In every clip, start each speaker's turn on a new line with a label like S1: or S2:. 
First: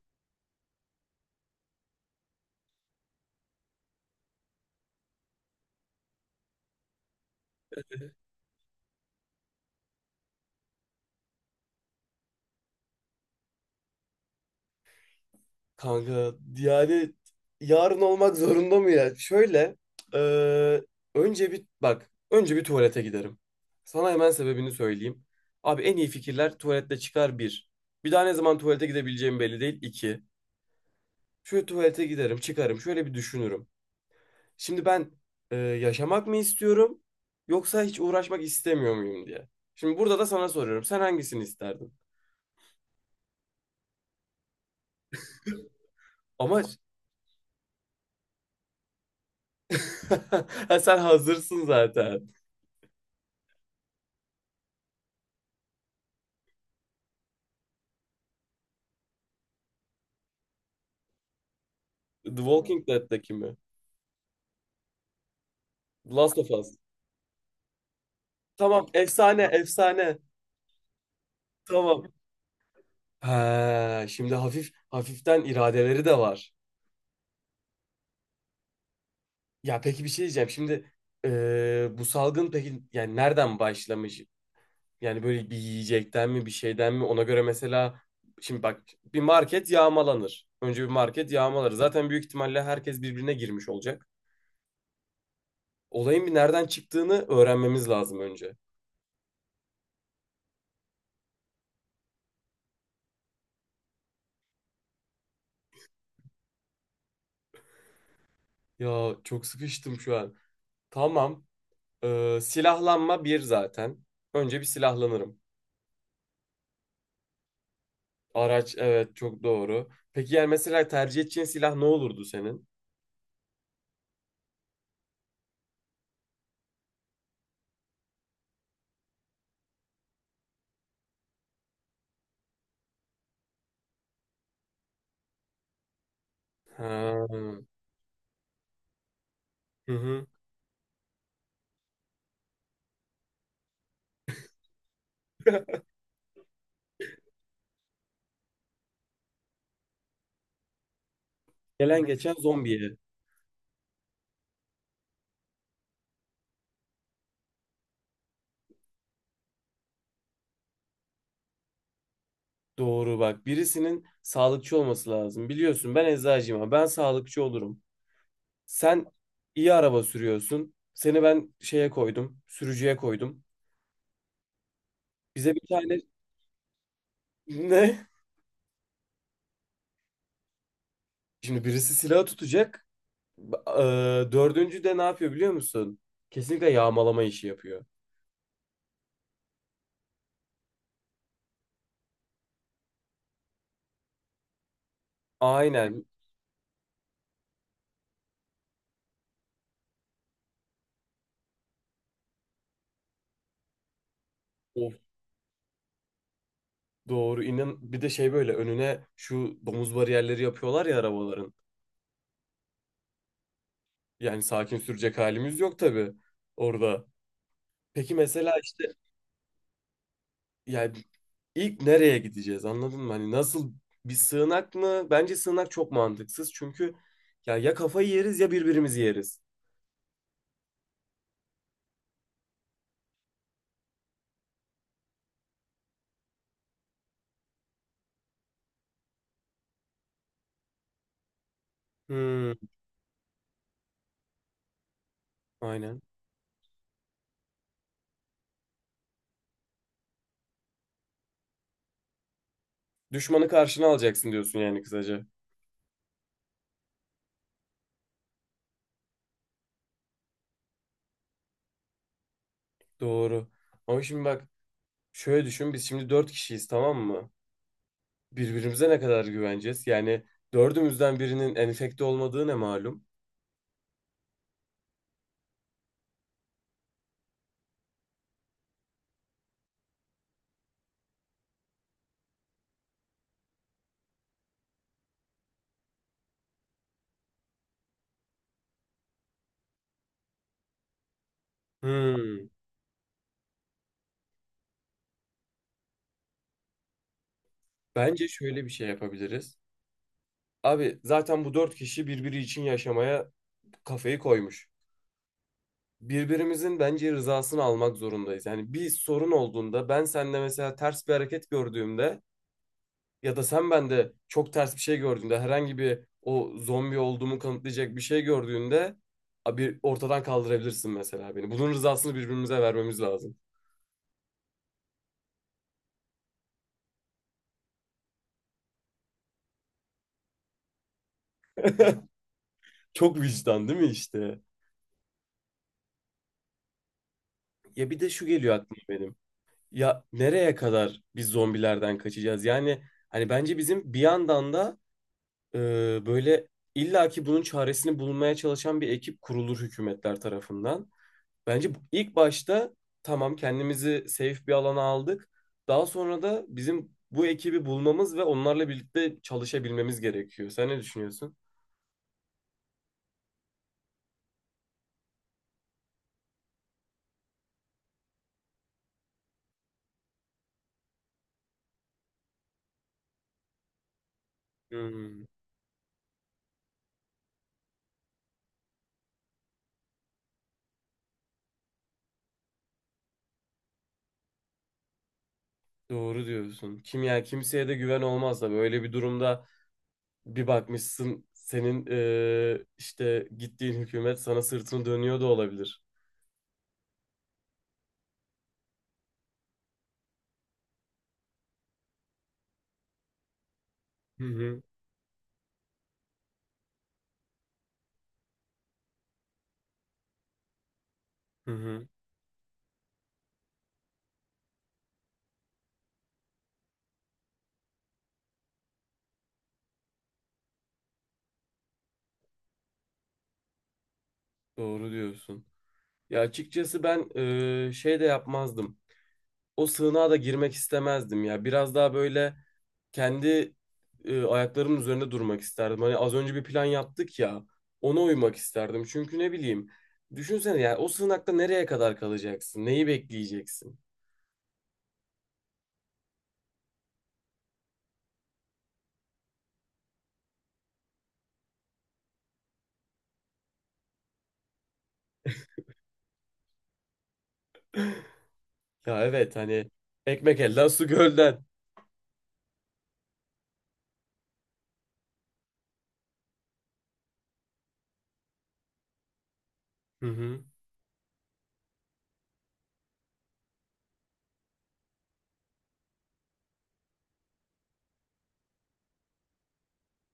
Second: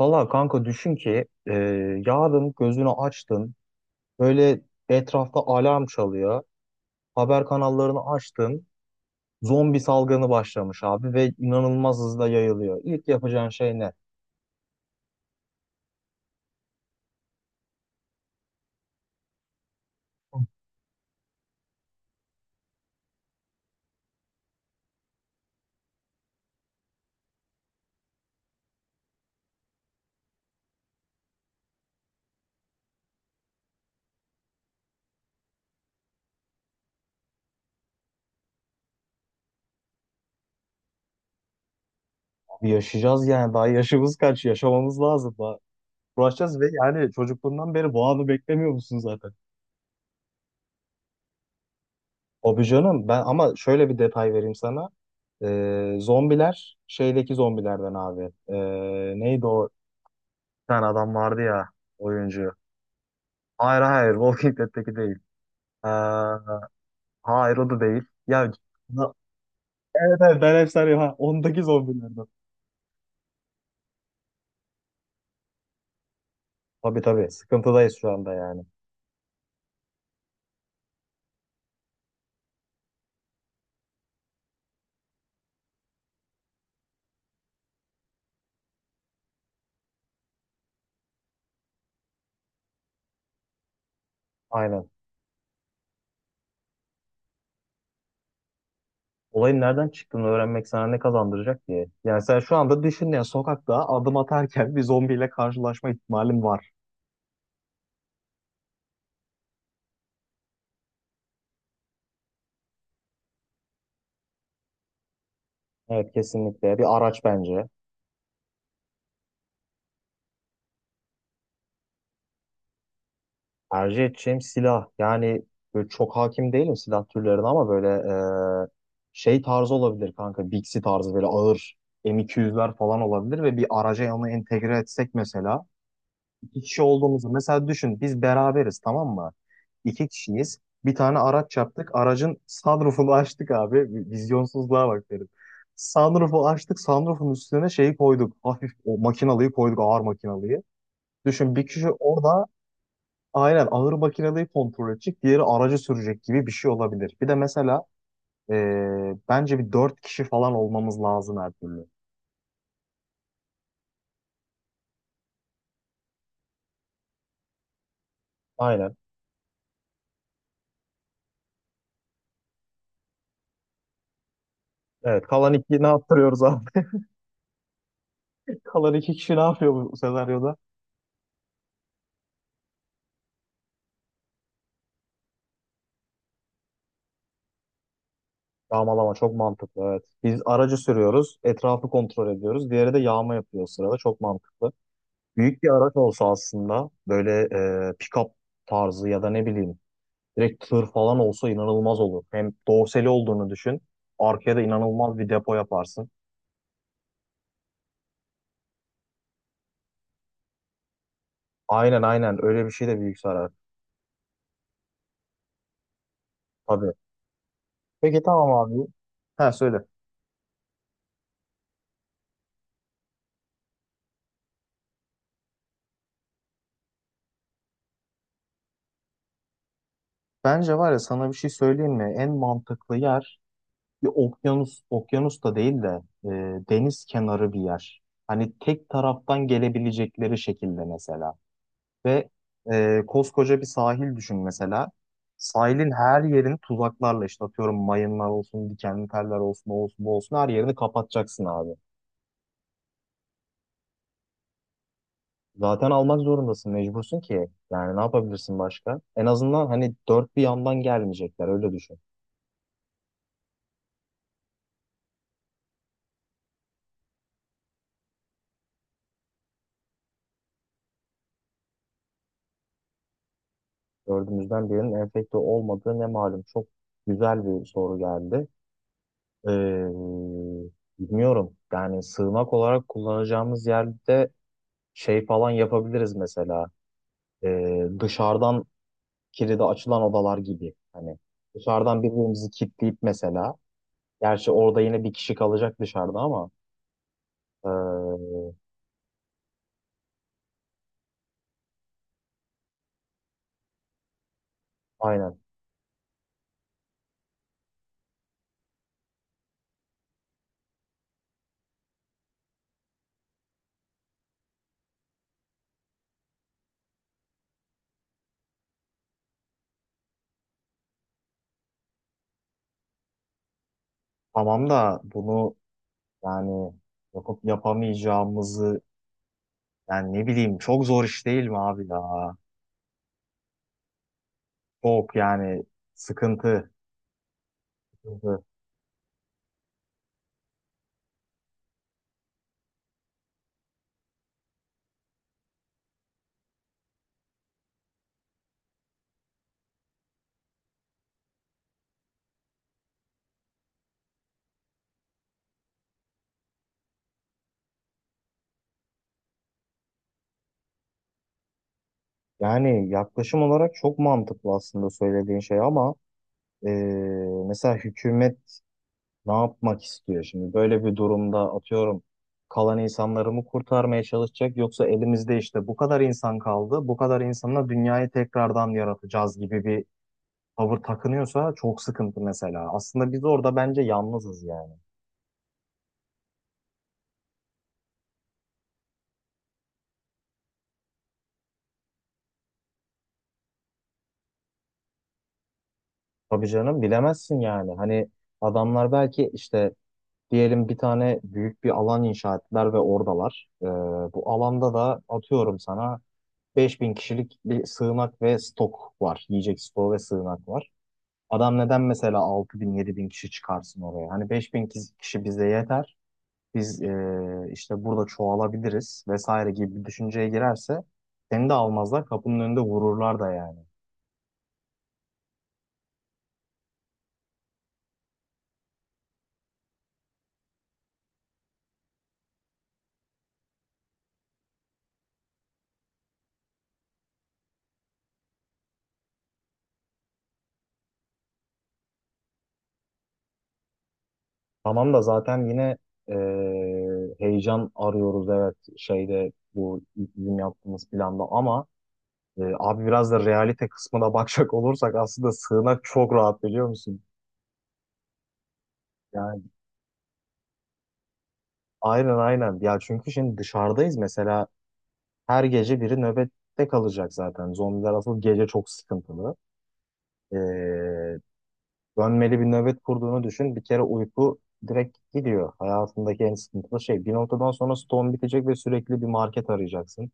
S1: Valla kanka düşün ki yarın gözünü açtın böyle etrafta alarm çalıyor. Haber kanallarını açtın. Zombi salgını başlamış abi ve inanılmaz hızla yayılıyor. İlk yapacağın şey ne?
S2: Kanka yani yarın olmak zorunda mı ya? Şöyle e, önce bir bak, önce bir tuvalete giderim. Sana hemen sebebini söyleyeyim. Abi en iyi fikirler tuvalette çıkar bir. Bir daha ne zaman tuvalete gidebileceğim belli değil iki. Şöyle tuvalete giderim, çıkarım, şöyle bir düşünürüm. Şimdi ben yaşamak mı istiyorum yoksa hiç uğraşmak istemiyor muyum diye. Şimdi burada da sana soruyorum. Sen hangisini isterdin?
S1: Abi yaşayacağız yani daha yaşımız kaç yaşamamız lazım daha. Uğraşacağız
S2: Ama
S1: ve yani çocukluğundan beri bu anı beklemiyor musun zaten?
S2: Ha, sen hazırsın zaten.
S1: Abi canım ben ama şöyle bir detay vereyim sana. Zombiler şeydeki zombilerden abi. Neydi o? Bir tane adam vardı ya,
S2: The
S1: oyuncu.
S2: Walking Dead'deki mi?
S1: Hayır hayır, Walking Dead'teki değil. Ee,
S2: The Last of Us.
S1: hayır o da değil. Ya,
S2: Tamam,
S1: Na-
S2: efsane,
S1: evet
S2: efsane.
S1: evet, ben hep sarıyorum ha. Ondaki
S2: Tamam.
S1: zombilerden.
S2: Ha, şimdi hafif hafiften iradeleri de var.
S1: Tabii tabii, sıkıntıdayız şu anda yani.
S2: Ya peki, bir şey diyeceğim. Şimdi bu salgın peki yani nereden başlamış? Yani böyle bir yiyecekten mi, bir şeyden mi, ona göre mesela. Şimdi bak, bir market yağmalanır. Önce bir market yağmalar. Zaten büyük ihtimalle herkes birbirine girmiş olacak.
S1: Aynen.
S2: Olayın bir nereden çıktığını öğrenmemiz lazım önce.
S1: Olayın nereden çıktığını öğrenmek sana ne kazandıracak diye. Yani sen şu anda düşün ya, sokakta adım atarken bir zombiyle karşılaşma ihtimalin var.
S2: Ya çok sıkıştım şu an. Tamam. Silahlanma bir zaten. Önce bir silahlanırım.
S1: Evet, kesinlikle. Bir araç bence.
S2: Araç, evet, çok doğru. Peki yani mesela tercih edeceğin silah ne olurdu senin?
S1: Tercih edeceğim silah. Yani böyle çok hakim değilim silah türlerine ama böyle e, şey tarzı olabilir kanka. Bixi tarzı, böyle ağır M200'ler falan olabilir ve bir araca onu entegre etsek mesela. İki kişi olduğumuzu
S2: Ha.
S1: mesela düşün, biz beraberiz, tamam mı?
S2: Hı
S1: İki
S2: hı.
S1: kişiyiz. Bir tane araç yaptık. Aracın sunroofunu açtık abi. Vizyonsuzluğa bak derim. Sunroofu açtık. Sunroofun üstüne şeyi koyduk. Hafif o makinalıyı koyduk. Ağır makinalıyı. Düşün bir kişi
S2: Gelen geçen
S1: orada.
S2: zombiye.
S1: Aynen, ağır makineyi kontrol edecek, diğeri aracı sürecek gibi bir şey olabilir. Bir de mesela bence bir dört kişi falan olmamız lazım her türlü.
S2: Doğru bak. Birisinin sağlıkçı olması lazım. Biliyorsun ben eczacıyım ama ben sağlıkçı olurum.
S1: Aynen.
S2: Sen iyi araba sürüyorsun. Seni ben şeye koydum. Sürücüye koydum.
S1: Evet. Kalan
S2: Bize bir
S1: iki ne
S2: tane
S1: yaptırıyoruz abi?
S2: ne?
S1: Kalan iki kişi ne yapıyor bu senaryoda?
S2: Şimdi birisi silah tutacak. Ba- dördüncü de ne yapıyor biliyor musun? Kesinlikle yağmalama işi yapıyor.
S1: Yağmalama çok mantıklı, evet. Biz aracı sürüyoruz, etrafı kontrol ediyoruz. Diğeri de yağma yapıyor o sırada. Çok mantıklı. Büyük bir araç
S2: Aynen.
S1: olsa aslında, böyle pick-up tarzı ya da ne bileyim direkt tır falan olsa inanılmaz olur. Hem dorsali olduğunu düşün. Arkaya da
S2: Of,
S1: inanılmaz bir depo yaparsın.
S2: doğru. İnan bir de şey, böyle önüne şu domuz bariyerleri yapıyorlar ya arabaların.
S1: Aynen aynen, öyle bir şey de büyük zarar.
S2: Yani sakin sürecek halimiz yok tabii
S1: Tabii.
S2: orada. Peki
S1: Peki tamam
S2: mesela
S1: abi.
S2: işte,
S1: Ha, söyle.
S2: yani ilk nereye gideceğiz, anladın mı? Hani nasıl, bir sığınak mı? Bence sığınak çok mantıksız çünkü ya ya kafayı yeriz ya birbirimizi yeriz.
S1: Bence var ya, sana bir şey söyleyeyim mi? En mantıklı yer bir okyanus, okyanus da değil de e, deniz kenarı bir yer. Hani tek taraftan gelebilecekleri şekilde mesela. Ve
S2: Hmm,
S1: koskoca bir sahil düşün mesela. Sahilin
S2: aynen.
S1: her yerini tuzaklarla, işte atıyorum, mayınlar olsun, dikenli teller olsun, o olsun, bu olsun, her yerini kapatacaksın abi.
S2: Düşmanı karşına alacaksın diyorsun yani kısaca.
S1: Zaten almak zorundasın, mecbursun ki. Yani ne yapabilirsin başka? En azından hani dört bir yandan gelmeyecekler, öyle düşün.
S2: Doğru. Ama şimdi bak, şöyle düşün, biz şimdi dört kişiyiz tamam mı? Birbirimize ne kadar güveneceğiz? Yani dördümüzden birinin enfekte olmadığı ne malum?
S1: Dördümüzden birinin enfekte olmadığı ne malum. Çok güzel bir soru geldi. Ee, Bilmiyorum. Yani sığınak olarak kullanacağımız yerde şey falan yapabiliriz mesela. Dışarıdan kilidi açılan odalar gibi. Hani dışarıdan
S2: Hmm,
S1: birbirimizi kilitleyip mesela. Gerçi orada yine bir kişi kalacak dışarıda ama.
S2: bence
S1: ee,
S2: şöyle bir şey yapabiliriz. Abi zaten bu dört kişi birbiri için yaşamaya kafayı koymuş.
S1: aynen.
S2: Birbirimizin bence rızasını almak zorundayız. Yani bir sorun olduğunda, ben sende mesela ters bir hareket gördüğümde ya da sen bende çok ters bir şey gördüğünde, herhangi bir o zombi olduğumu kanıtlayacak bir şey gördüğünde, abi ortadan kaldırabilirsin mesela beni. Bunun rızasını birbirimize vermemiz lazım.
S1: Tamam da bunu, yani yapıp yapamayacağımızı, Yani ne bileyim, çok zor iş değil mi abi ya?
S2: Çok vicdan değil mi işte?
S1: Çok yani, sıkıntı.
S2: Ya bir de şu
S1: Sıkıntı.
S2: geliyor aklıma benim. Ya nereye kadar biz zombilerden kaçacağız? Yani hani bence bizim bir yandan da e, böyle illaki bunun çaresini bulmaya çalışan bir ekip kurulur hükümetler tarafından. Bence ilk başta tamam kendimizi safe bir alana aldık. Daha sonra da bizim bu ekibi bulmamız ve onlarla birlikte çalışabilmemiz gerekiyor. Sen ne düşünüyorsun?
S1: Yani yaklaşım olarak çok mantıklı aslında söylediğin şey ama eee, mesela hükümet ne yapmak istiyor şimdi? Böyle bir durumda atıyorum, kalan insanları mı kurtarmaya çalışacak, yoksa
S2: Hmm,
S1: elimizde işte bu kadar insan kaldı, bu kadar insanla dünyayı tekrardan yaratacağız gibi bir tavır takınıyorsa çok sıkıntı mesela. Aslında biz orada bence yalnızız yani.
S2: doğru diyorsun. Kim, ya kimseye de güven olmaz da böyle bir durumda bir bakmışsın senin işte gittiğin hükümet sana sırtını dönüyor da olabilir.
S1: Tabii canım, bilemezsin yani. Hani adamlar belki işte, diyelim bir tane büyük bir alan inşa ettiler ve oradalar.
S2: Hı
S1: Bu
S2: hı.
S1: alanda da atıyorum sana 5.000 kişilik bir sığınak ve stok var. Yiyecek stoğu ve sığınak var.
S2: Hı
S1: Adam neden
S2: hı.
S1: mesela 6000 bin kişi çıkarsın oraya? Hani 5000 kişi bize yeter. Biz işte burada çoğalabiliriz vesaire gibi bir düşünceye girerse seni de almazlar, kapının önünde vururlar da yani.
S2: Doğru diyorsun. Ya açıkçası ben şey de yapmazdım. O sığınağa da girmek istemezdim ya. Biraz daha böyle kendi ayaklarımın üzerinde durmak isterdim. Hani az önce bir plan yaptık ya. Ona uymak isterdim. Çünkü ne bileyim. Düşünsene ya, o sığınakta nereye kadar kalacaksın? Neyi bekleyeceksin?
S1: Tamam da zaten yine e, heyecan arıyoruz evet, şeyde bu bizim yaptığımız planda, ama abi biraz da realite kısmına bakacak olursak aslında sığınak çok rahat biliyor musun?
S2: Ya evet,
S1: Yani
S2: hani ekmek elden su gölden.
S1: aynen aynen ya, çünkü şimdi dışarıdayız mesela, her gece biri nöbette kalacak, zaten zombiler asıl gece çok sıkıntılı.
S2: Hı
S1: E,
S2: hı,
S1: Dönmeli bir nöbet kurduğunu düşün bir kere, uyku direkt gidiyor, hayatındaki en sıkıntılı şey. Bir noktadan sonra stone bitecek ve sürekli bir market arayacaksın.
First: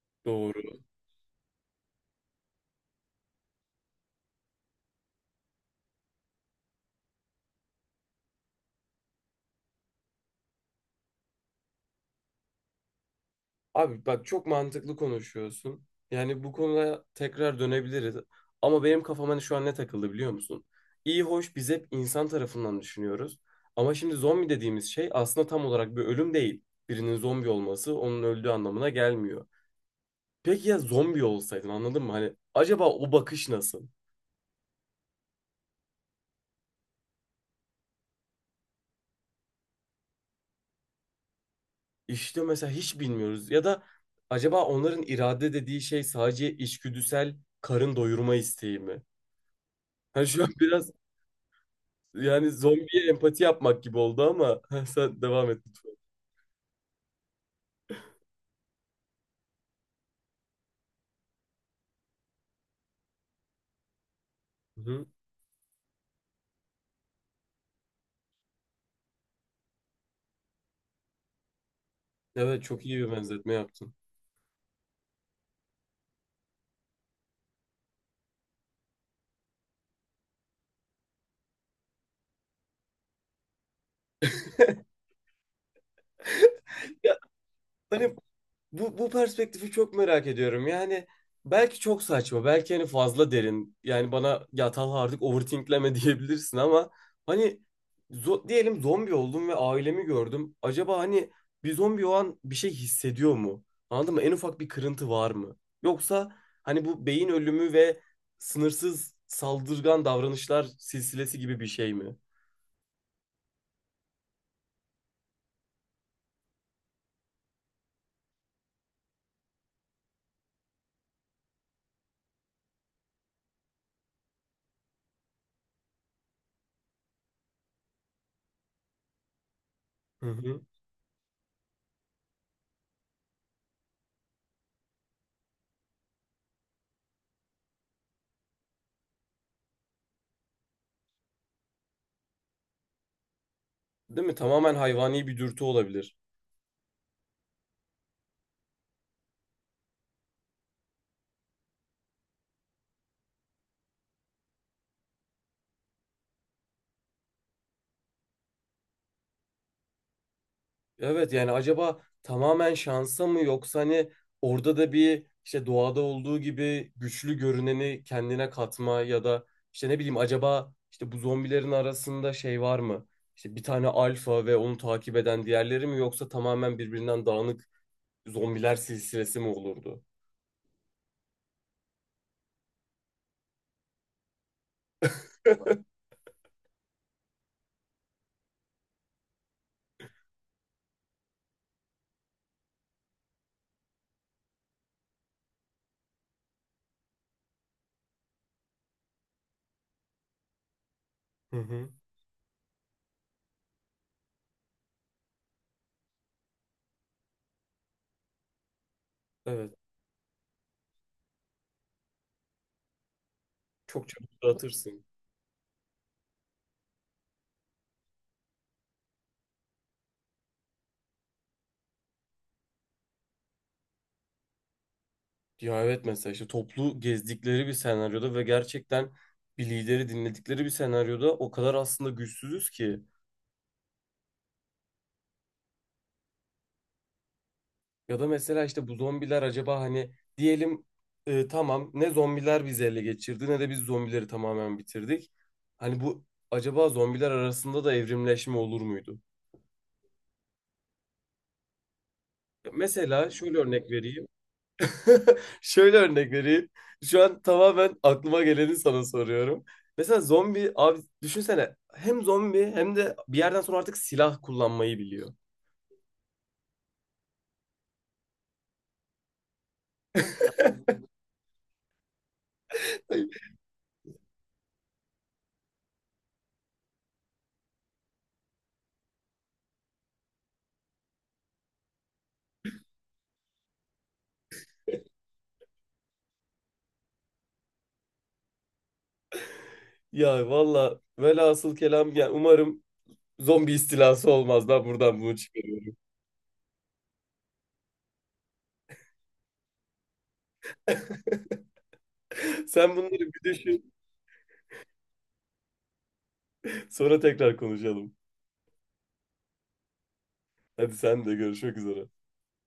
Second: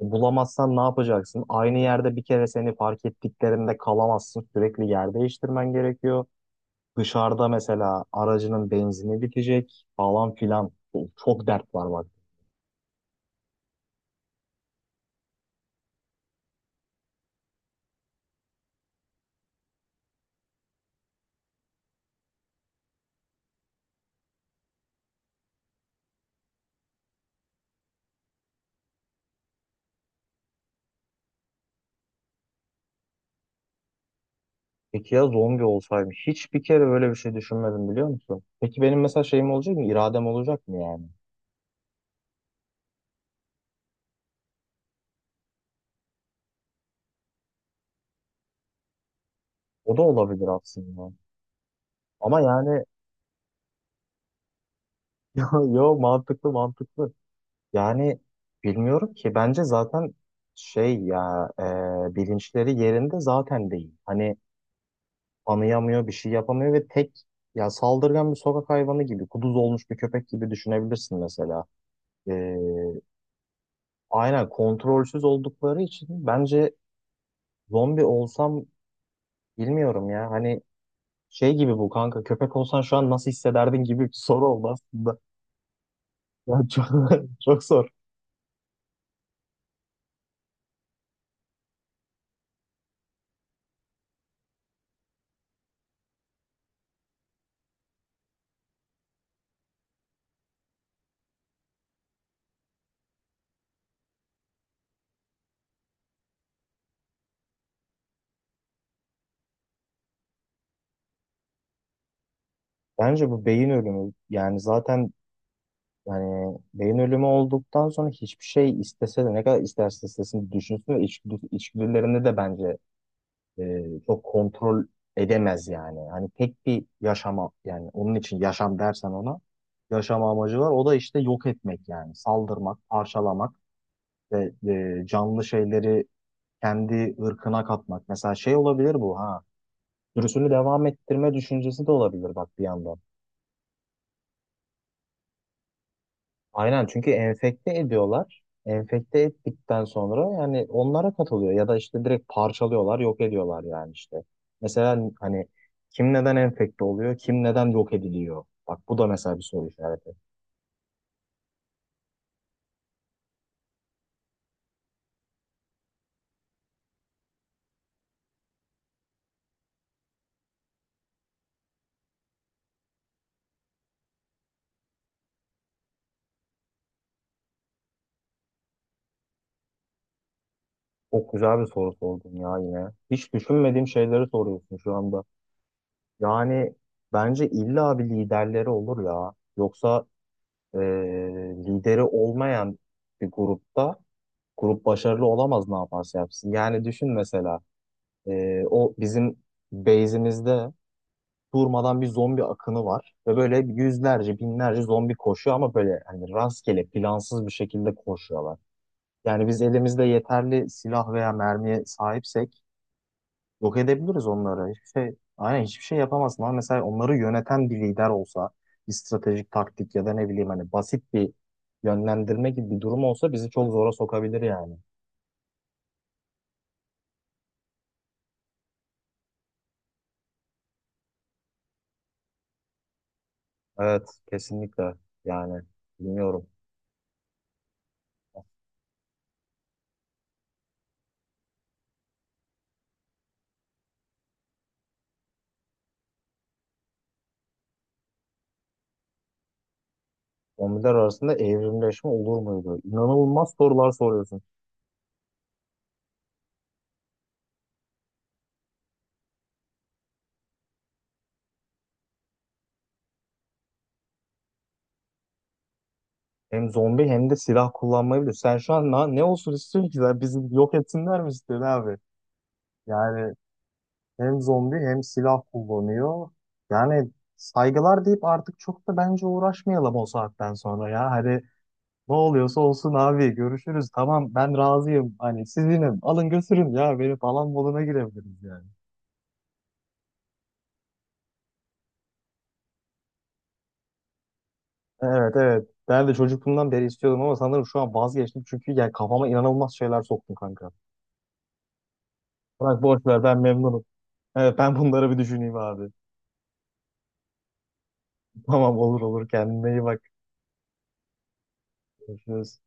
S1: Bulamazsan ne
S2: doğru.
S1: yapacaksın? Aynı yerde bir kere seni fark ettiklerinde kalamazsın. Sürekli yer değiştirmen gerekiyor. Dışarıda mesela aracının benzini bitecek falan filan. Çok dert var bak.
S2: Abi bak, çok mantıklı konuşuyorsun. Yani bu konuya tekrar dönebiliriz. Ama benim kafam hani şu an ne takıldı biliyor musun? İyi hoş, biz hep insan tarafından düşünüyoruz. Ama şimdi zombi dediğimiz şey aslında tam olarak bir ölüm değil. Birinin zombi olması onun öldüğü anlamına gelmiyor. Peki ya zombi olsaydın, anladın mı? Hani acaba o bakış nasıl?
S1: Peki ya zombi olsaydım? Hiç bir kere böyle bir şey düşünmedim biliyor musun? Peki benim mesela şeyim olacak mı? İradem olacak mı yani?
S2: İşte mesela hiç bilmiyoruz. Ya da acaba onların irade dediği şey sadece içgüdüsel karın doyurma isteği mi?
S1: O da
S2: Hani şu
S1: olabilir
S2: an biraz,
S1: aslında. Ama
S2: yani
S1: yani
S2: zombiye empati yapmak gibi oldu ama sen
S1: yo,
S2: devam et
S1: yo,
S2: lütfen.
S1: mantıklı mantıklı. Yani bilmiyorum ki, bence zaten şey ya, bilinçleri yerinde zaten değil. Hani
S2: Hı hı.
S1: anıyamıyor, bir şey yapamıyor ve tek, ya saldırgan bir sokak hayvanı gibi, kuduz olmuş bir köpek gibi düşünebilirsin mesela. Ee,
S2: Evet, çok iyi bir benzetme yaptın.
S1: aynen, kontrolsüz oldukları için bence zombi olsam bilmiyorum ya. Hani şey gibi, bu kanka, köpek olsan şu an nasıl hissederdin gibi bir soru oldu aslında. Ya çok,
S2: Ya,
S1: çok zor.
S2: hani bu, bu perspektifi çok merak ediyorum. Yani belki çok saçma, belki hani fazla derin. Yani bana ya Talha artık overthinkleme diyebilirsin ama hani, diyelim zombi oldum ve ailemi gördüm. Acaba hani bir zombi o an bir şey hissediyor mu? Anladın mı? En ufak bir kırıntı var mı? Yoksa hani bu beyin ölümü ve sınırsız saldırgan davranışlar silsilesi gibi bir şey mi?
S1: Bence bu beyin ölümü, yani zaten yani beyin ölümü olduktan sonra hiçbir şey, istese de ne kadar isterse istesin düşünsün, ve içgüdülerini de bence çok kontrol edemez yani. Hani tek bir yaşama, yani onun için yaşam dersen ona, yaşama
S2: Hı
S1: amacı
S2: hı.
S1: var. O da işte yok etmek, yani saldırmak, parçalamak ve canlı şeyleri kendi ırkına katmak. Mesela şey olabilir bu ha. Sürüsünü devam ettirme düşüncesi de olabilir bak bir yandan.
S2: Değil mi? Tamamen hayvani bir dürtü olabilir.
S1: Aynen, çünkü enfekte ediyorlar. Enfekte ettikten sonra yani onlara katılıyor ya da işte direkt parçalıyorlar, yok ediyorlar yani işte. Mesela hani kim neden enfekte oluyor, kim neden yok ediliyor? Bak bu da mesela bir soru işareti.
S2: Evet yani acaba tamamen şansa mı, yoksa hani orada da bir işte doğada olduğu gibi güçlü görüneni kendine katma ya da işte ne bileyim, acaba işte bu zombilerin arasında şey var mı? İşte bir tane alfa ve onu takip eden diğerleri mi, yoksa tamamen birbirinden dağınık zombiler silsilesi mi olurdu?
S1: Çok güzel bir soru sordun ya yine. Hiç düşünmediğim şeyleri soruyorsun şu anda. Yani bence illa bir liderleri olur ya. Yoksa eee, lideri olmayan bir grupta grup başarılı olamaz ne yaparsa yapsın. Yani düşün mesela. O bizim base'imizde
S2: Hı hı.
S1: durmadan bir zombi akını var. Ve böyle yüzlerce, binlerce zombi koşuyor ama böyle hani rastgele, plansız bir şekilde koşuyorlar. Yani biz
S2: Evet.
S1: elimizde yeterli silah veya mermiye sahipsek yok
S2: Çok
S1: edebiliriz
S2: çabuk
S1: onları. Hiçbir
S2: dağıtırsın.
S1: şey, aynen, hiçbir şey yapamazsın. Ama mesela onları yöneten bir lider olsa, bir stratejik taktik ya da ne bileyim hani basit bir yönlendirme gibi bir durum olsa bizi çok zora sokabilir yani.
S2: Ya evet, mesela işte toplu gezdikleri bir senaryoda ve gerçekten bir lideri dinledikleri bir senaryoda o kadar aslında güçsüzüz ki.
S1: Evet, kesinlikle. Yani bilmiyorum.
S2: Ya da mesela işte bu zombiler acaba hani diyelim tamam ne zombiler bizi ele geçirdi ne de biz zombileri tamamen bitirdik. Hani bu, acaba zombiler arasında da evrimleşme olur muydu?
S1: Zombiler arasında evrimleşme olur muydu?
S2: Mesela
S1: İnanılmaz
S2: şöyle örnek
S1: sorular
S2: vereyim.
S1: soruyorsun.
S2: Şöyle örnek vereyim. Şu an tamamen aklıma geleni sana soruyorum. Mesela zombi abi düşünsene, hem zombi hem de bir yerden sonra artık silah kullanmayı biliyor.
S1: Hem zombi hem de silah kullanmayı biliyor. Sen şu an ne olsun istiyorsun ki? Sen bizi yok etsinler mi istiyorsun abi?
S2: Ay,
S1: Yani hem zombi hem silah kullanıyor. Yani saygılar deyip artık çok da bence uğraşmayalım o saatten sonra ya. Hani ne oluyorsa olsun abi, görüşürüz. Tamam, ben razıyım. Hani sizinim. Alın götürün ya. Beni falan moduna girebiliriz yani.
S2: ya valla velhasıl kelam, yani umarım zombi istilası olmaz. Ben buradan
S1: Evet
S2: bunu
S1: evet.
S2: çıkarıyorum.
S1: Ben de çocukluğumdan beri istiyordum ama sanırım şu an vazgeçtim. Çünkü yani kafama inanılmaz şeyler soktun kanka. Bırak,
S2: Sen
S1: boş
S2: bunları
S1: ver, ben
S2: bir
S1: memnunum.
S2: düşün.
S1: Evet, ben bunları bir düşüneyim abi.
S2: Sonra tekrar konuşalım.
S1: Tamam, olur olur, kendine iyi bak.
S2: Hadi sen de, görüşmek üzere.
S1: Görüşürüz.